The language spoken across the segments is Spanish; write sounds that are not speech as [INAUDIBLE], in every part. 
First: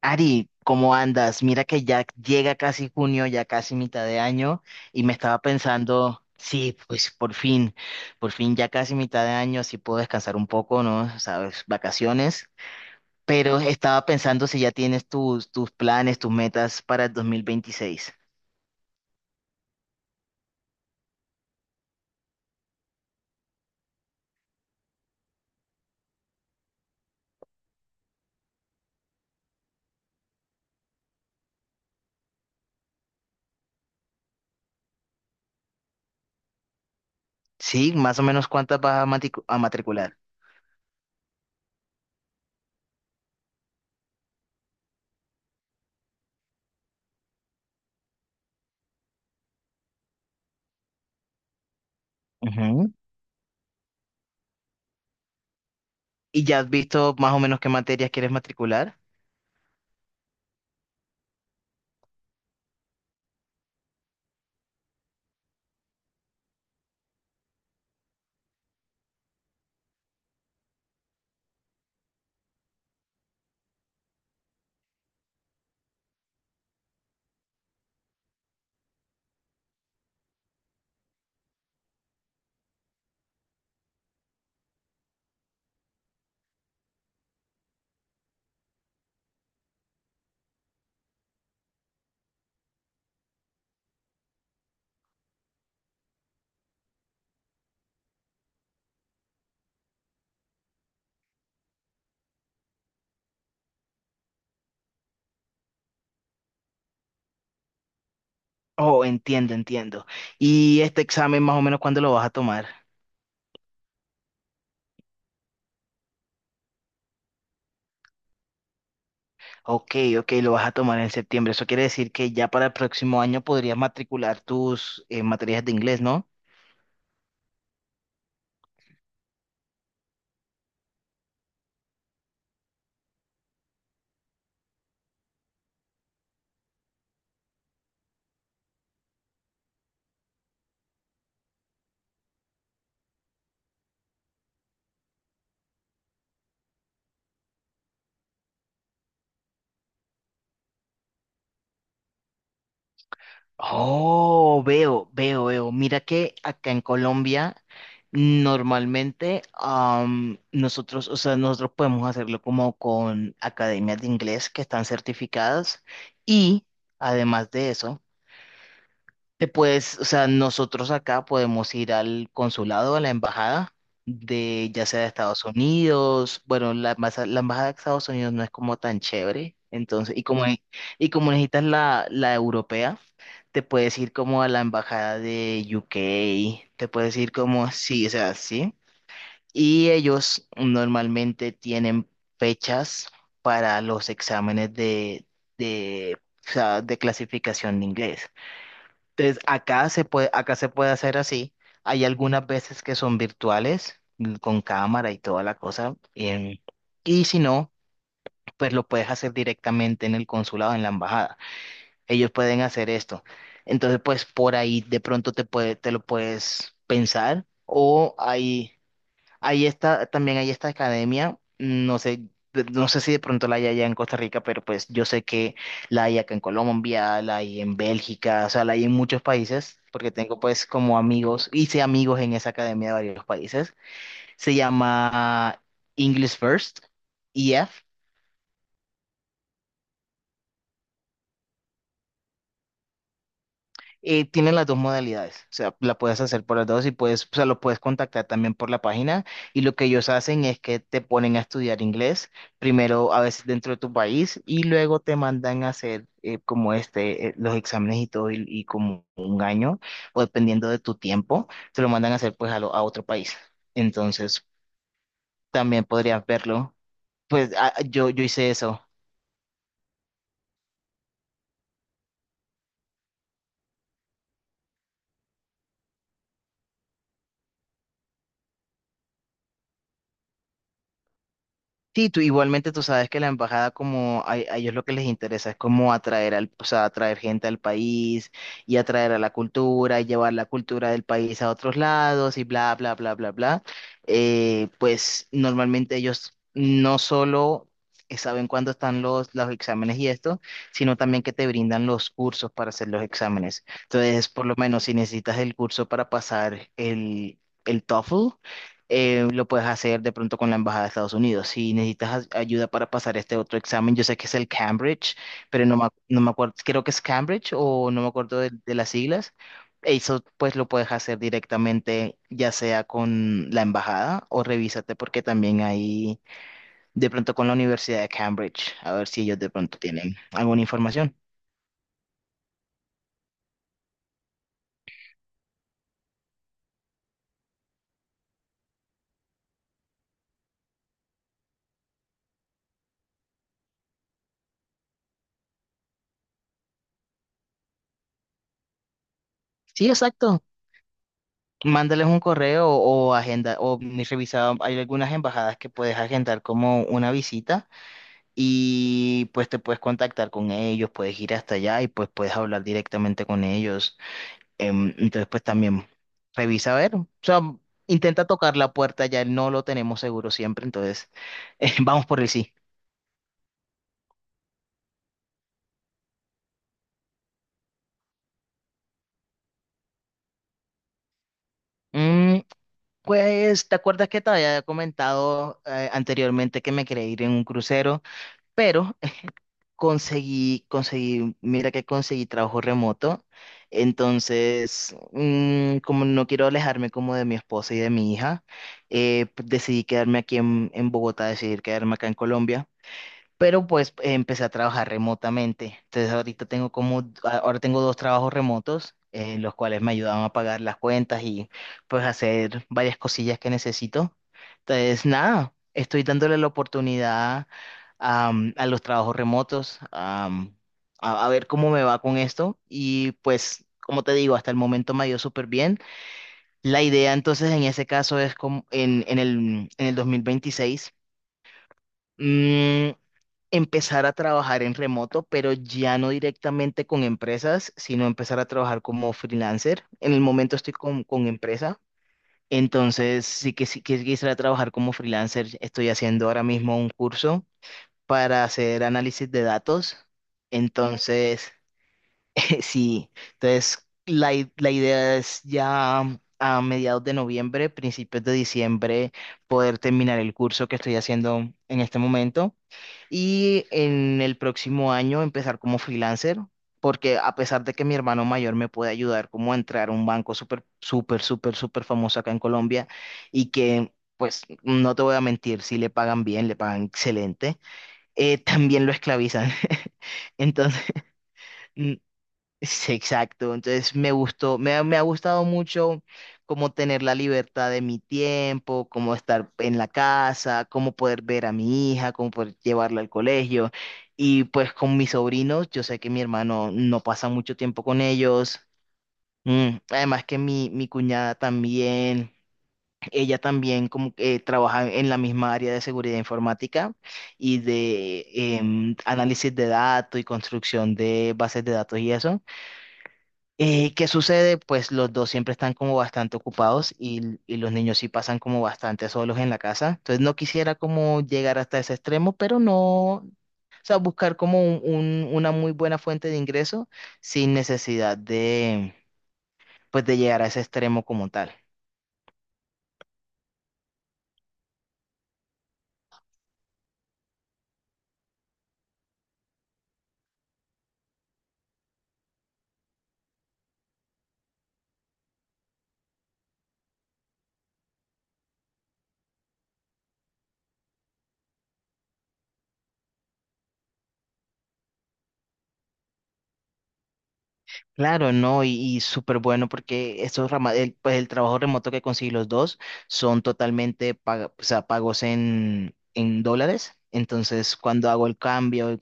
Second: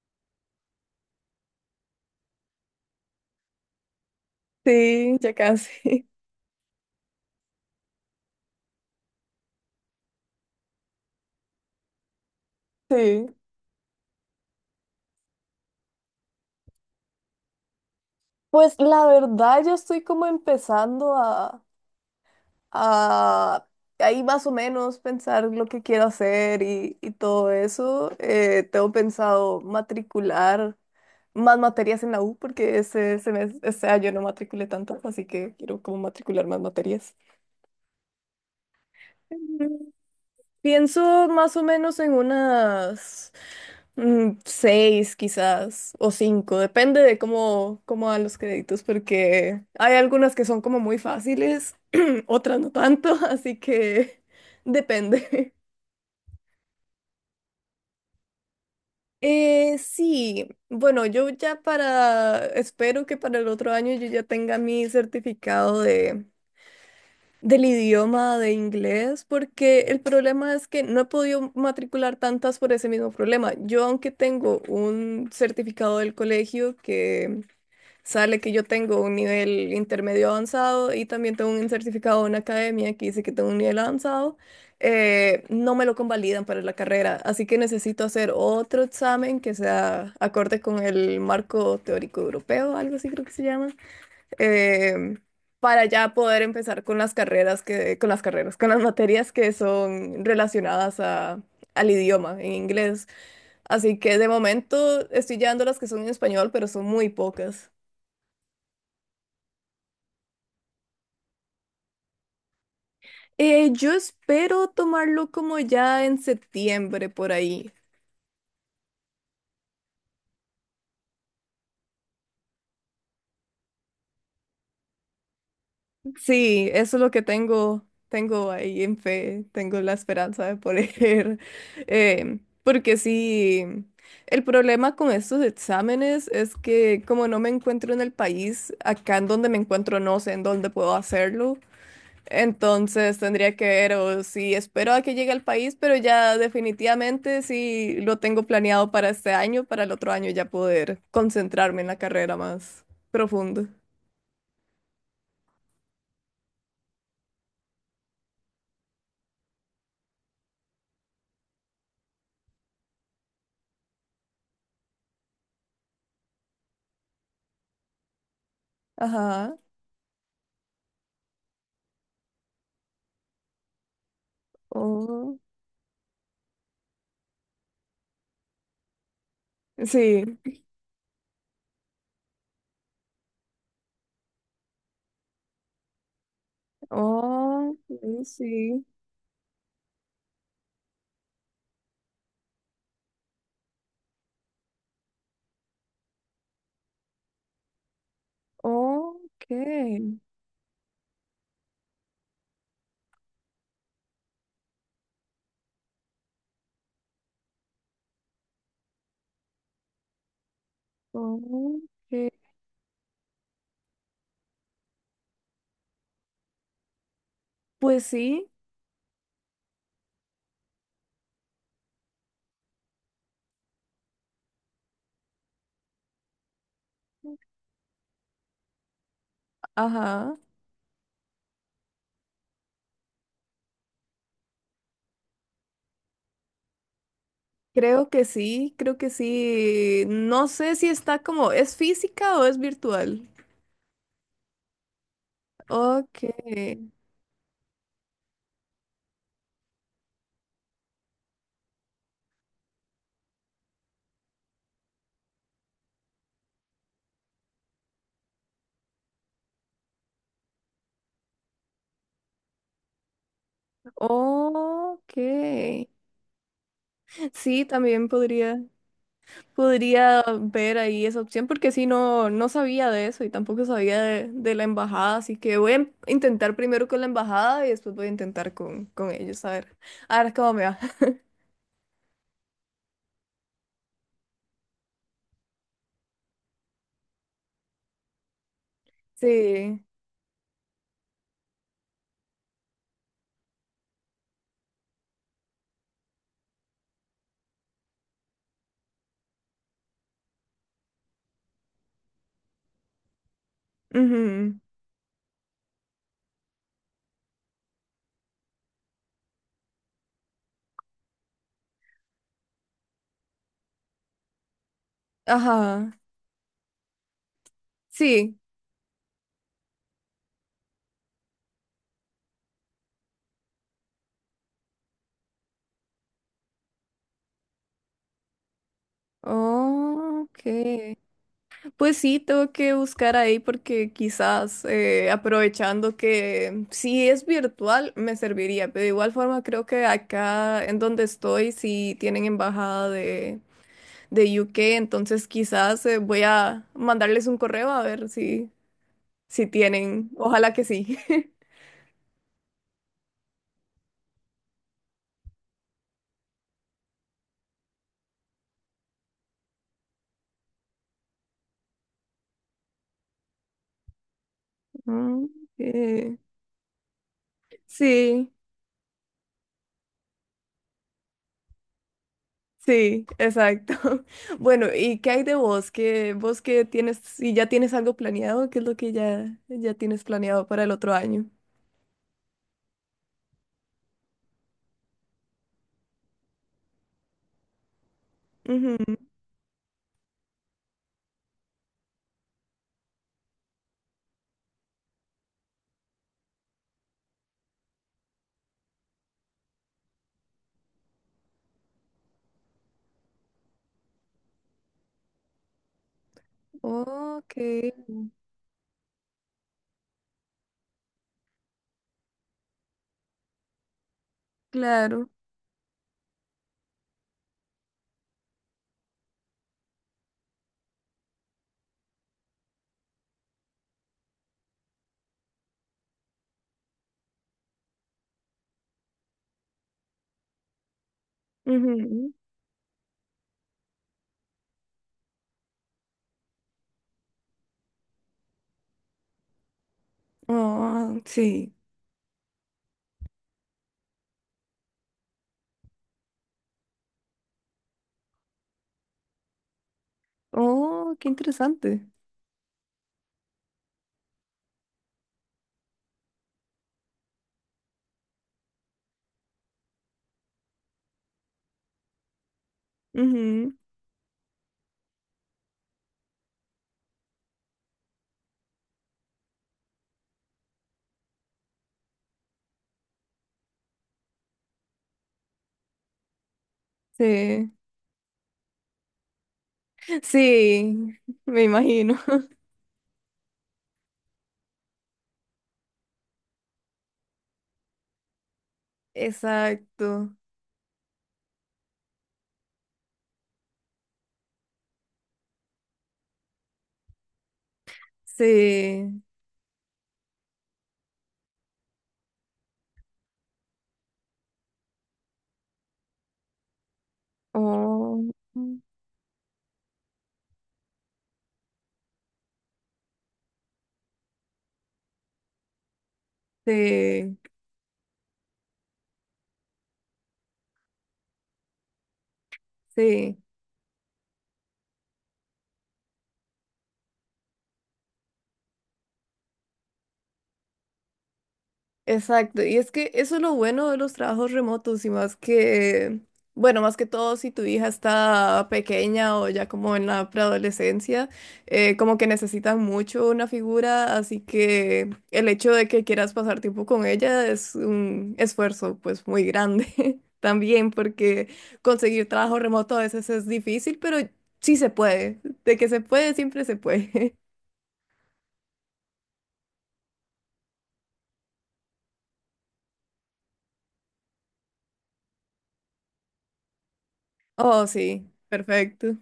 Ari, ¿cómo andas? Mira que ya llega casi junio, ya casi mitad de año, y me Sí, ya estaba casi. pensando, [LAUGHS] sí, pues por fin ya casi mitad de año, así puedo descansar un poco, ¿no? Sabes, vacaciones, Sí. pero estaba pensando si ya tienes tus planes, tus metas para el 2026. Pues la verdad, yo estoy como empezando a ahí más o menos pensar lo que quiero hacer y todo eso. Tengo pensado matricular más materias en la U porque este año no matriculé tantas, así que quiero como matricular más materias. Sí, más o menos cuántas vas a, a Mm, matricular. Pienso más o menos en seis quizás, o cinco, depende de cómo dan los créditos, porque hay algunas que son como muy fáciles, [CLEARS THROAT] otras no Ujú. tanto, así que [LAUGHS] depende. ¿Y ya has visto más o menos qué materias quieres matricular? Sí, bueno, espero que para el otro año yo ya tenga mi certificado del idioma de inglés, porque el problema es que no he podido matricular tantas por ese mismo problema. Yo, aunque tengo un certificado del colegio que sale que yo tengo un nivel intermedio avanzado y también tengo un certificado en academia que dice que tengo un nivel avanzado. No me lo convalidan para la carrera, así que necesito hacer otro examen que sea acorde con el marco teórico europeo, algo así creo que se llama, em, para ya poder empezar con las carreras que, con las carreras, con las materias que son relacionadas al idioma en inglés. Así que de momento estoy llevando las que son en español, pero son muy pocas. Oh, entiendo, entiendo. ¿Y este examen más o menos cuándo lo vas a tomar? Yo espero tomarlo como ya en septiembre por ahí. Ok, ok, lo vas a tomar en septiembre. Eso quiere decir que ya para el próximo año podrías matricular tus materias de inglés, ¿no? Sí, eso es lo que tengo, tengo ahí en fe, tengo la esperanza de poder. [LAUGHS] Porque sí, el problema con estos exámenes es que como no me encuentro en el país, acá en donde me encuentro no sé en dónde puedo hacerlo. Entonces tendría que ver o si espero a que llegue al país, pero ya definitivamente sí lo tengo planeado para este año, para el otro año ya poder concentrarme en la carrera más profunda. Oh, veo, veo, veo. Mira que acá en Colombia normalmente nosotros, o sea, nosotros podemos hacerlo como con academias de inglés que están certificadas y además de eso. Te Ajá. puedes, o sea, nosotros acá podemos ir al consulado, a la embajada de ya sea de Oh, Estados Unidos, bueno, la, la embajada de Estados Unidos no es como tan chévere, entonces, y sí. como, y como necesitas la, la europea, te puedes ir como a la embajada de UK, te puedes ir como, Oh, sí, o sí, sea, sí, sí. y ellos normalmente tienen fechas para los exámenes de, o sea, de clasificación de inglés. Entonces, Ok. Acá se puede hacer así. Hay algunas veces que son virtuales, mm, con cámara y toda la cosa. Y si no, pues lo puedes hacer directamente en el consulado, en la embajada. Ok. Ellos pueden hacer esto. Entonces, pues por ahí de pronto te puede, te lo puedes pensar. Pues O sí, hay, ahí está, también hay esta academia, no sé, no sé si de pronto la hay allá en Costa Rica, pero pues yo sé que la hay acá en Colombia, la hay en Bélgica, o sea, la hay en muchos países, porque ajá. tengo pues como amigos, hice amigos en esa academia de varios países. Se llama English First, EF. Creo que sí, creo que sí. No sé si está como, ¿es física o es virtual? Tienen las dos modalidades, o sea, la puedes Ok. hacer por las dos y puedes, o sea, lo puedes contactar también por la página y lo que ellos hacen es que te ponen a estudiar inglés, primero a veces dentro de tu país y luego te mandan a hacer como este, los exámenes y todo y como un año o dependiendo de tu tiempo, te lo mandan a hacer pues a, a otro país. Entonces, Ok. también podrías verlo. Pues Sí, también yo hice eso. podría ver ahí esa opción porque sí, no, no sabía de eso y tampoco sabía de la embajada, así que voy a intentar primero con la embajada y después voy a intentar con ellos, a ver cómo me va. [LAUGHS] Sí, tú igualmente tú sabes que la embajada como a ellos lo que les interesa es como atraer al, o sea, atraer gente al país y atraer a la Sí. cultura y llevar la cultura del país a otros lados y bla, bla, bla, bla, bla. Pues normalmente ellos no solo saben cuándo están los exámenes y esto, sino también que te brindan los cursos para hacer los exámenes. Entonces, por Ujú. lo menos si necesitas el curso para pasar el TOEFL, lo puedes hacer de pronto con la Embajada de Estados Unidos. Si necesitas ayuda para pasar este otro examen, yo sé que es el Cambridge, pero no me, Ajá. No me acuerdo, creo que es Cambridge o no me Sí. acuerdo de las siglas. Eso pues lo puedes hacer directamente ya sea con la embajada o revísate porque también hay de pronto con la Universidad de Cambridge, a ver si ellos de pronto tienen Ok. alguna información. Pues sí, tengo que buscar ahí porque quizás aprovechando que si es virtual me serviría, pero de igual forma creo que acá en donde estoy sí tienen embajada de UK, entonces quizás voy a mandarles un correo a ver si, si Sí, tienen, exacto. ojalá que sí. [LAUGHS] Mándales un correo o agenda, o ni revisado, hay algunas embajadas que puedes agendar como una visita y pues te puedes contactar con ellos, puedes ir hasta allá y pues puedes hablar directamente con ellos. Entonces Mm, pues también Eh, revisa a ver, o sea, intenta sí. tocar la puerta, ya no lo tenemos seguro siempre, entonces [LAUGHS] vamos por el sí. Sí, exacto. [LAUGHS] Bueno, ¿y qué hay de vos? ¿Vos qué tienes, si ya tienes algo planeado, qué es lo que ya tienes planeado para el otro año? Mm, pues, ¿te acuerdas que te había comentado anteriormente que me quería ir en un crucero? Pero Ujú. conseguí, mira que conseguí trabajo remoto, entonces, mm, como no quiero alejarme como de mi esposa y de mi hija, decidí quedarme en Bogotá, decidí quedarme acá en Colombia. Pero pues empecé a trabajar remotamente. Entonces ahorita tengo como, Ok, ahora tengo dos trabajos remotos, los cuales me ayudaban a pagar las cuentas y pues hacer varias cosillas que necesito. Entonces claro. nada, estoy dándole la oportunidad a los trabajos remotos, a ver cómo me va con esto. Y pues, como te digo, hasta el momento me ha ido súper bien. La idea entonces en ese caso es como en el 2026 Ujú. empezar a trabajar en remoto, pero ya no directamente con empresas, sino empezar a trabajar como freelancer. En el momento estoy Oh, con sí. empresa, entonces sí que quisiera trabajar como freelancer. Estoy haciendo ahora mismo un curso para hacer análisis de datos. Oh, qué Entonces, interesante. [LAUGHS] sí, entonces la idea es ya a mediados de noviembre, principios de diciembre, poder terminar el curso que estoy haciendo en este momento Ujú. y en el próximo año empezar como freelancer, porque a pesar de que mi hermano mayor me puede ayudar como a entrar a un banco súper, súper, súper, súper famoso acá en Colombia y que, pues, no te voy a mentir, si le pagan bien, le pagan Sí. excelente, también lo esclavizan. [LAUGHS] Entonces, Sí, me imagino. [LAUGHS] sí, exacto. Entonces me gustó, me ha gustado mucho como tener la libertad de mi tiempo, como estar en la Exacto. casa, como poder ver a mi hija, como poder llevarla al colegio. Y pues con mis sobrinos, yo sé que mi hermano no pasa mucho tiempo con ellos. Sí. Mm, además que mi cuñada también, ella también como que trabaja en la misma área de seguridad informática y Oh, de análisis de datos y construcción de bases de datos y eso. ¿Qué sucede? Pues los dos siempre están como bastante ocupados sí, y los niños sí pasan como bastante solos en la casa. Entonces no quisiera como llegar hasta ese extremo, pero no, sí. o sea, buscar como una muy buena fuente de ingreso sin necesidad de, pues de llegar a ese extremo como tal. Exacto, y es que eso es lo bueno de los trabajos remotos y más bueno, más que todo si tu hija está pequeña o ya como en la preadolescencia, como que necesitan mucho una figura, así que el hecho de que quieras pasar tiempo con ella es un esfuerzo pues muy grande [LAUGHS] también, porque conseguir trabajo remoto a veces es difícil, pero sí se puede, de que se puede, siempre se puede. [LAUGHS] Claro, no, y súper bueno porque el, pues el trabajo remoto que conseguí los dos son totalmente o sea, pagos en dólares. Oh, Entonces, cuando sí, hago el perfecto. cambio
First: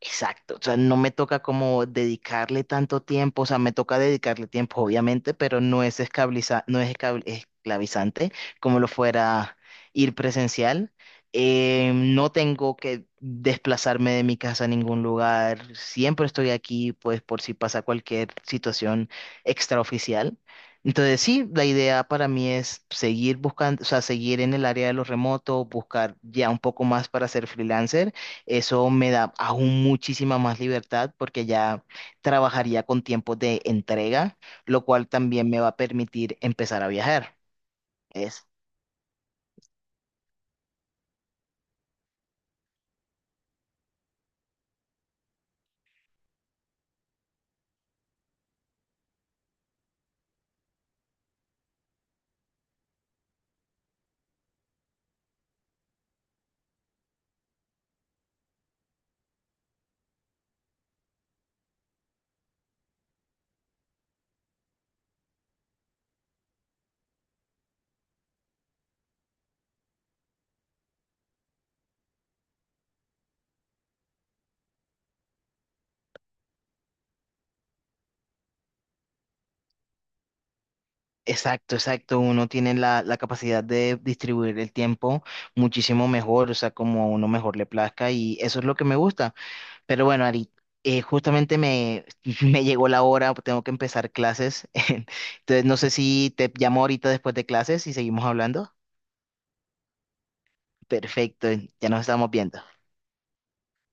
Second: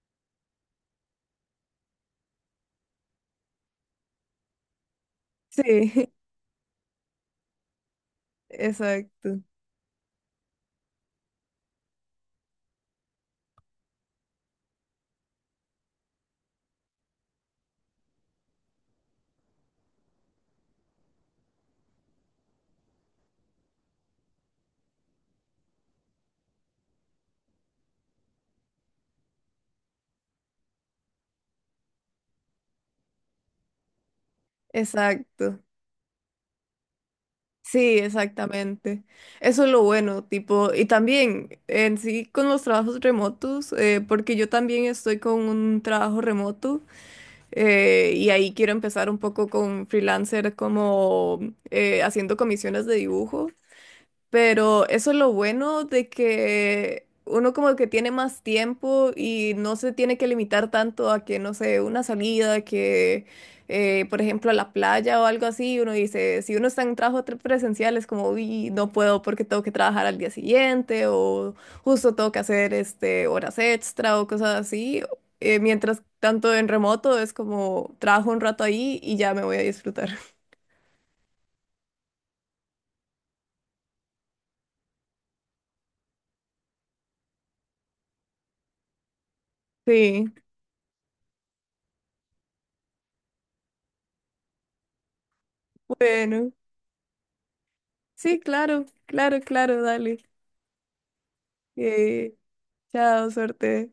exacto, o sea, no me toca como dedicarle tanto tiempo, o sea, me toca dedicarle tiempo, obviamente, pero no es Sí, esclavizante [LAUGHS] como lo exacto. fuera ir presencial. No tengo que desplazarme de mi casa a ningún lugar, siempre estoy aquí, pues por si pasa cualquier situación extraoficial. Entonces, sí, la idea para mí es seguir buscando, o sea, seguir en el área de lo remoto, buscar ya un poco más para ser freelancer, eso me da aún muchísima más libertad porque ya trabajaría con tiempos de entrega, lo cual también Exacto. me va a permitir empezar a viajar. Sí, Es exactamente. Eso es lo bueno, tipo, y también en sí con los trabajos remotos, porque yo también estoy con un trabajo remoto y ahí quiero empezar un poco con freelancer como haciendo comisiones de dibujo. Pero eso es lo bueno de que uno como que tiene más tiempo y no se tiene que limitar tanto a que, no sé, una salida, que por ejemplo a la playa o algo así, uno dice, si uno está en trabajo presencial es como, uy, no puedo porque tengo que trabajar al día siguiente o justo tengo que hacer este, horas extra o cosas así. Mientras tanto en remoto es como trabajo un rato ahí y ya me voy a disfrutar. [LAUGHS] exacto, exacto. Uno tiene la capacidad de distribuir el tiempo muchísimo mejor, o sea, como a uno mejor le plazca y eso es lo que me gusta. Pero bueno, Sí, Ari, justamente me, [LAUGHS] me llegó la hora, tengo que empezar clases. [LAUGHS] Entonces, no sé si te bueno. llamo ahorita después de clases y seguimos Sí, hablando. claro, claro, claro, dale. Perfecto, ya nos estamos Eh, viendo. Chao, suerte.